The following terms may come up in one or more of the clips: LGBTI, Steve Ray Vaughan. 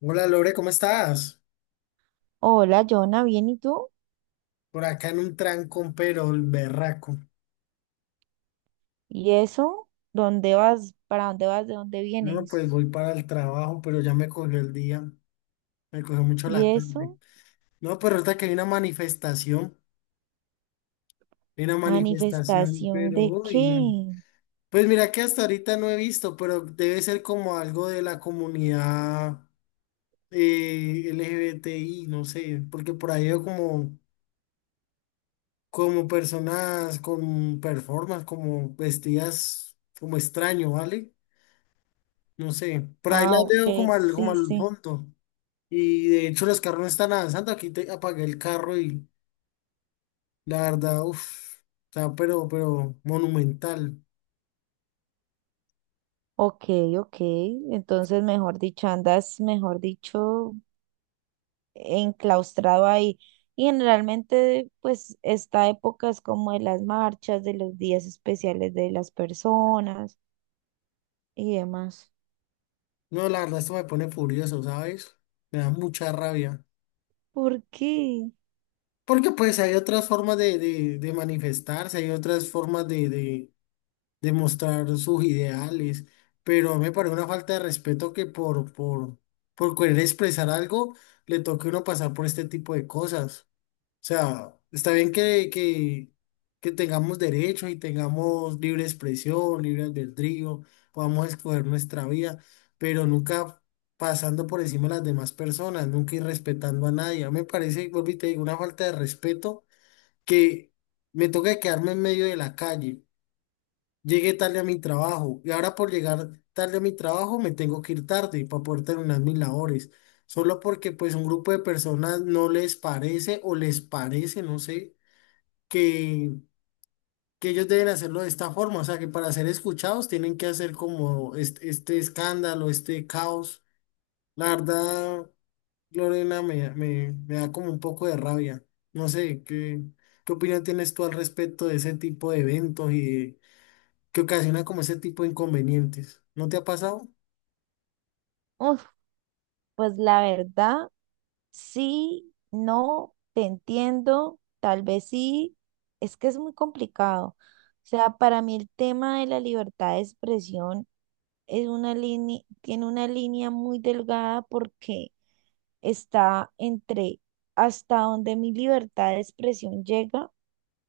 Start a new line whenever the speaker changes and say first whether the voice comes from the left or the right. left: Hola Lore, ¿cómo estás?
right: Hola, Jonah, ¿bien y tú?
left: Por acá en un trancón, pero el berraco.
right: ¿Y eso? ¿Dónde vas? ¿Para dónde vas? ¿De dónde
left: No,
right: vienes?
left: pues voy para el trabajo, pero ya me cogió el día, me cogió mucho
right: ¿Y
left: la tarde.
right: eso?
left: No, pero ahorita que hay una manifestación,
right: ¿Manifestación
left: pero
right: de
left: uy, no.
right: qué?
left: Pues mira que hasta ahorita no he visto, pero debe ser como algo de la comunidad LGBTI, no sé, porque por ahí veo como, como personas con performance, como vestidas como extraño, ¿vale? No sé, por ahí
right: Ah,
left: las
right: ok,
left: veo como
right: sí,
left: al
right: sí.
left: fondo. Y de hecho los carros no están avanzando, aquí te apagué el carro y la verdad, uff, está pero monumental.
right: Ok, ok. Entonces, mejor dicho, andas, mejor dicho, enclaustrado ahí. Y generalmente, pues, esta época es como de las marchas, de los días especiales de las personas y demás.
left: No, la verdad esto me pone furioso, ¿sabes? Me da mucha rabia.
right: ¿Por qué?
left: Porque pues hay otras formas de manifestarse, hay otras formas de mostrar sus ideales, pero me parece una falta de respeto que por querer expresar algo le toque a uno pasar por este tipo de cosas. O sea, está bien que tengamos derechos y tengamos libre expresión, libre albedrío, podamos escoger nuestra vida, pero nunca pasando por encima de las demás personas, nunca ir respetando a nadie. A mí me parece, y vuelvo y te digo, una falta de respeto que me toca quedarme en medio de la calle. Llegué tarde a mi trabajo y ahora por llegar tarde a mi trabajo me tengo que ir tarde para poder terminar mis labores. Solo porque pues un grupo de personas no les parece o les parece, no sé que, que ellos deben hacerlo de esta forma, o sea, que para ser escuchados tienen que hacer como este escándalo, este caos. La verdad, Lorena, me da como un poco de rabia. No sé, ¿qué, qué opinión tienes tú al respecto de ese tipo de eventos y de- que ocasiona como ese tipo de inconvenientes? ¿No te ha pasado?
right: Uf, pues la verdad. Sí, no, te entiendo, tal vez sí, es que es muy complicado. O sea, para mí el tema de la libertad de expresión es una línea, tiene una línea muy delgada porque está entre hasta donde mi libertad de expresión llega,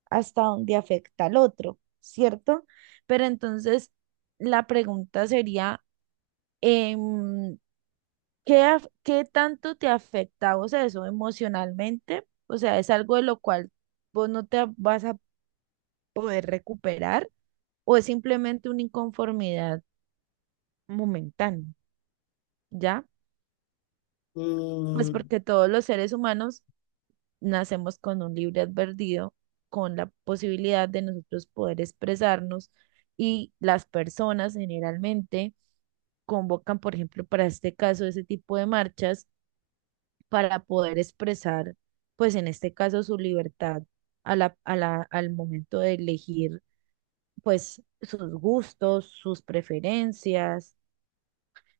right: hasta donde afecta al otro, ¿cierto? Pero entonces la pregunta sería, em, ¿qué, qué tanto te afecta a vos eso emocionalmente? O sea, ¿es algo de lo cual vos no te vas a poder recuperar o es simplemente una inconformidad momentánea? ¿Ya? Pues
left: Mm,
right: porque todos los seres humanos nacemos con un libre advertido, con la posibilidad de nosotros poder expresarnos y las personas generalmente convocan, por ejemplo, para este caso, ese tipo de marchas para poder expresar, pues en este caso, su libertad al momento de elegir, pues sus gustos, sus preferencias.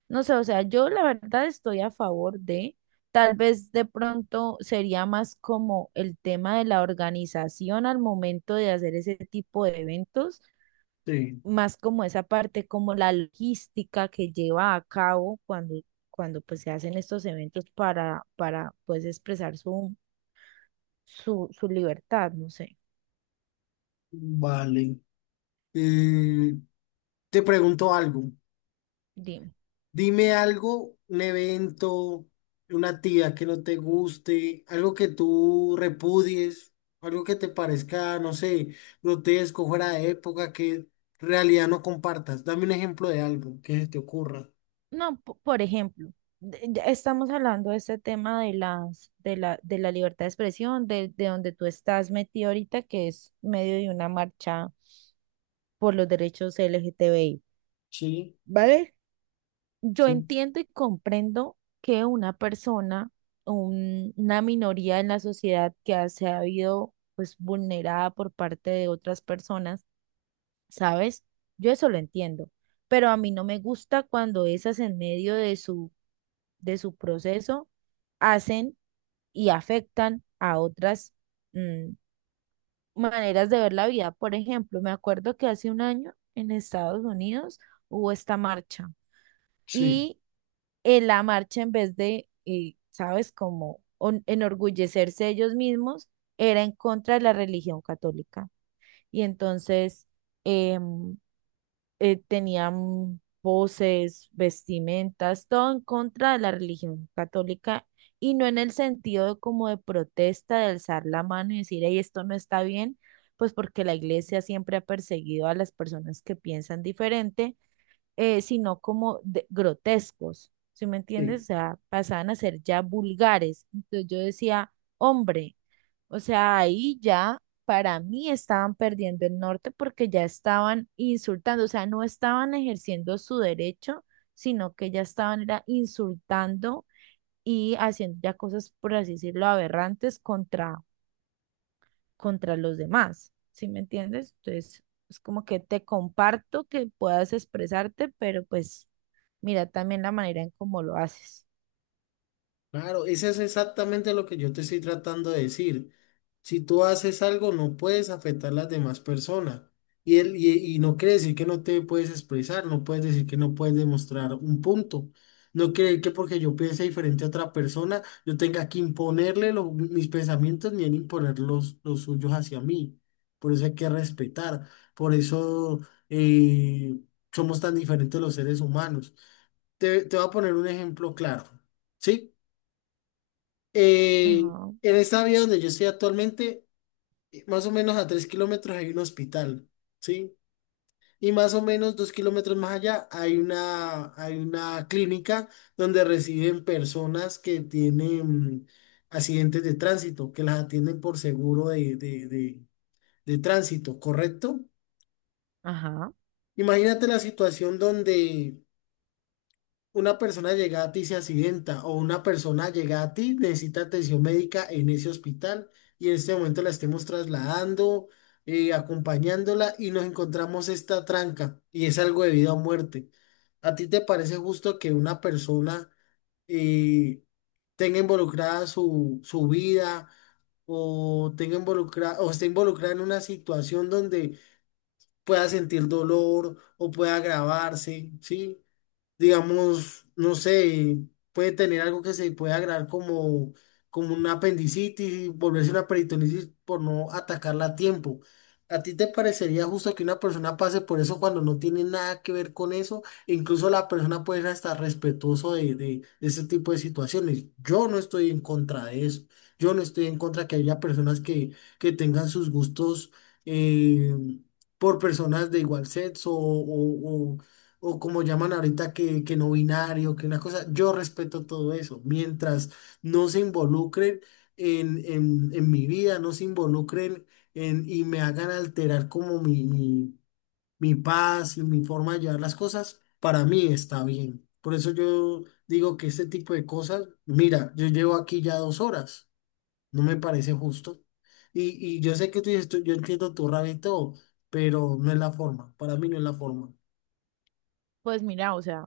right: No sé, o sea, yo la verdad estoy a favor de, tal vez de pronto sería más como el tema de la organización al momento de hacer ese tipo de eventos,
left: sí,
right: más como esa parte, como la logística que lleva a cabo cuando pues se hacen estos eventos para pues expresar su, su, su libertad, no sé,
left: vale. Eh, te pregunto algo.
right: dime.
left: Dime algo, un evento, una actividad que no te guste, algo que tú repudies, algo que te parezca, no sé, grotesco, fuera de época, que en realidad no compartas. Dame un ejemplo de algo que se te ocurra.
right: No, por ejemplo, ya estamos hablando de este tema de la libertad de expresión, de donde tú estás metido ahorita, que es medio de una marcha por los derechos LGTBI,
left: Sí,
right: ¿vale? Yo
left: sí,
right: entiendo y comprendo que una persona, una minoría en la sociedad que se ha habido pues vulnerada por parte de otras personas, ¿sabes? Yo eso lo entiendo, pero a mí no me gusta cuando esas en medio de su proceso hacen y afectan a otras mm, maneras de ver la vida. Por ejemplo, me acuerdo que hace un año en Estados Unidos hubo esta marcha
left: sí,
right: y en la marcha en vez de, ¿sabes?, como enorgullecerse ellos mismos, era en contra de la religión católica. Y entonces em, tenían voces, vestimentas, todo en contra de la religión católica y no en el sentido de como de protesta, de alzar la mano y decir, hey, esto no está bien, pues porque la iglesia siempre ha perseguido a las personas que piensan diferente, sino como grotescos, ¿sí me entiendes?
left: sí.
right: O sea, pasaban a ser ya vulgares. Entonces yo decía, hombre. O sea, ahí ya para mí estaban perdiendo el norte porque ya estaban insultando, o sea, no estaban ejerciendo su derecho, sino que ya estaban era insultando y haciendo ya cosas, por así decirlo, aberrantes contra, contra los demás. ¿Sí me entiendes? Entonces, es como que te comparto que puedas expresarte, pero pues mira también la manera en cómo lo haces.
left: Claro, eso es exactamente lo que yo te estoy tratando de decir. Si tú haces algo, no puedes afectar a las demás personas. Y, él, y no quiere decir que no te puedes expresar, no puedes decir que no puedes demostrar un punto. No quiere que porque yo piense diferente a otra persona, yo tenga que imponerle lo- mis pensamientos ni él imponer los suyos hacia mí. Por eso hay que respetar. Por eso eh, somos tan diferentes los seres humanos. Te voy a poner un ejemplo claro. ¿Sí? Eh,
right: Ajá,
left: en esta vía donde yo estoy actualmente, más o menos a 3 kilómetros hay un hospital, ¿sí? Y más o menos 2 kilómetros más allá hay una clínica donde reciben personas que tienen accidentes de tránsito, que las atienden por seguro de tránsito, ¿correcto?
right: ajá.
left: Imagínate la situación donde una persona llega a ti y se accidenta o una persona llega a ti, necesita atención médica en ese hospital y en este momento la estemos trasladando, acompañándola y nos encontramos esta tranca y es algo de vida o muerte. ¿A ti te parece justo que una persona eh, tenga involucrada su, su vida o tenga involucrada o esté involucrada en una situación donde pueda sentir dolor o pueda agravarse, ¿sí? Digamos, no sé, puede tener algo que se puede agregar como, como una apendicitis y volverse una peritonitis por no atacarla a tiempo. ¿A ti te parecería justo que una persona pase por eso cuando no tiene nada que ver con eso? E incluso la persona puede ser hasta respetuoso de ese tipo de situaciones. Yo no estoy en contra de eso. Yo no estoy en contra que haya personas que tengan sus gustos eh, por personas de igual sexo o como llaman ahorita que no binario, que una cosa, yo respeto todo eso, mientras no se involucren en mi vida, no se involucren en, y me hagan alterar como mi paz y mi forma de llevar las cosas, para mí está bien. Por eso yo digo que este tipo de cosas, mira, yo llevo aquí ya 2 horas, no me parece justo. Y yo sé que tú dices, tú- yo entiendo tu rabia y todo, pero no es la forma, para mí no es la forma.
right: Pues mira, o sea,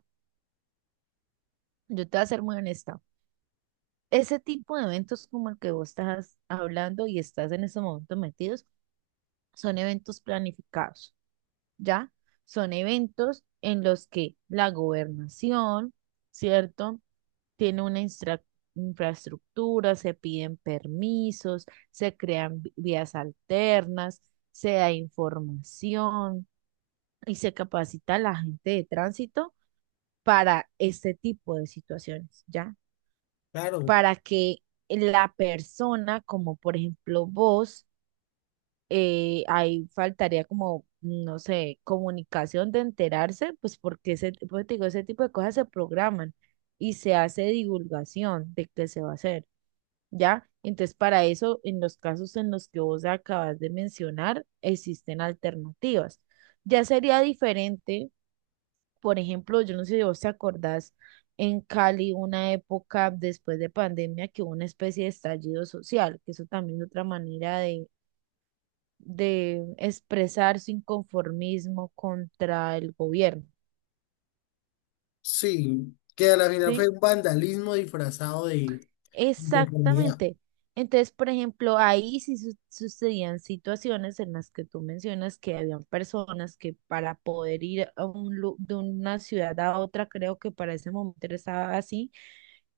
right: yo te voy a ser muy honesta. Ese tipo de eventos como el que vos estás hablando y estás en ese momento metidos, son eventos planificados, ¿ya? Son eventos en los que la gobernación, ¿cierto? Tiene una infraestructura, se piden permisos, se crean vías alternas, se da información y se capacita a la gente de tránsito para este tipo de situaciones, ¿ya?
left: Claro,
right: Para que la persona, como por ejemplo vos, ahí faltaría como, no sé, comunicación de enterarse, pues porque ese, pues te digo, ese tipo de cosas se programan y se hace divulgación de qué se va a hacer, ¿ya? Entonces, para eso, en los casos en los que vos acabas de mencionar, existen alternativas. Ya sería diferente, por ejemplo, yo no sé si vos te acordás en Cali una época después de pandemia que hubo una especie de estallido social, que eso también es otra manera de expresar su inconformismo contra el gobierno,
left: sí, que a la final fue
right: ¿sí?
left: un vandalismo disfrazado de inconformidad.
right: Exactamente. Entonces, por ejemplo, ahí sí sucedían situaciones en las que tú mencionas que habían personas que para poder ir a un, de una ciudad a otra, creo que para ese momento estaba así,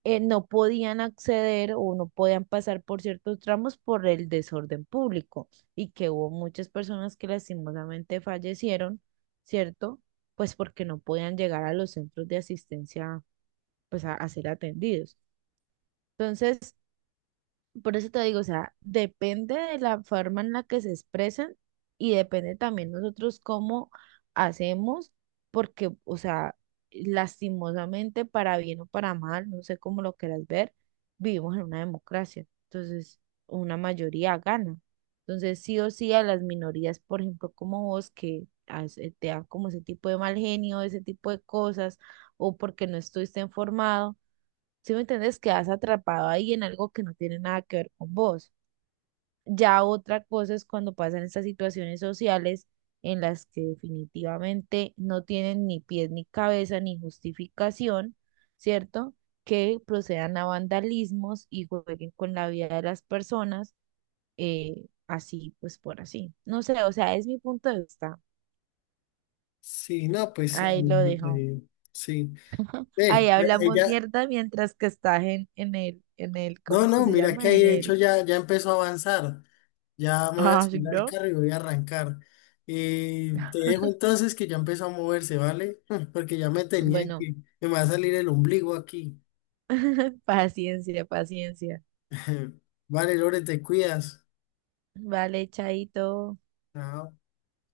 right: no podían acceder o no podían pasar por ciertos tramos por el desorden público y que hubo muchas personas que lastimosamente fallecieron, ¿cierto? Pues porque no podían llegar a los centros de asistencia, pues a ser atendidos. Entonces, por eso te digo, o sea, depende de la forma en la que se expresan y depende también nosotros cómo hacemos, porque, o sea, lastimosamente, para bien o para mal, no sé cómo lo quieras ver, vivimos en una democracia. Entonces, una mayoría gana. Entonces, sí o sí a las minorías, por ejemplo, como vos, que te dan como ese tipo de mal genio, ese tipo de cosas, o porque no estuviste informado, si me entiendes, quedas atrapado ahí en algo que no tiene nada que ver con vos. Ya otra cosa es cuando pasan estas situaciones sociales en las que definitivamente no tienen ni pies ni cabeza ni justificación, ¿cierto? Que procedan a vandalismos y jueguen con la vida de las personas, así pues por así. No sé, o sea, es mi punto de vista.
left: Sí, no, pues ah,
right: Ahí lo dejo.
left: eh, sí.
right: Ahí
left: Eh,
right: hablamos
left: ella,
right: mierda mientras que estás en el, ¿cómo
left: no,
right: es que
left: no,
right: se
left: mira que
right: llama?
left: ahí
right: En
left: de hecho
right: el...
left: ya, ya empezó a avanzar. Ya me voy a
right: Ah, sí,
left: subir al
right: ¿no?
left: carro y voy a arrancar. Te dejo entonces que ya empezó a moverse, ¿vale? Porque ya me tenía
right: Bueno,
left: que, me va a salir el ombligo aquí.
right: paciencia, paciencia.
left: Vale, Lore, te cuidas.
right: Vale, chaito.
left: Chao.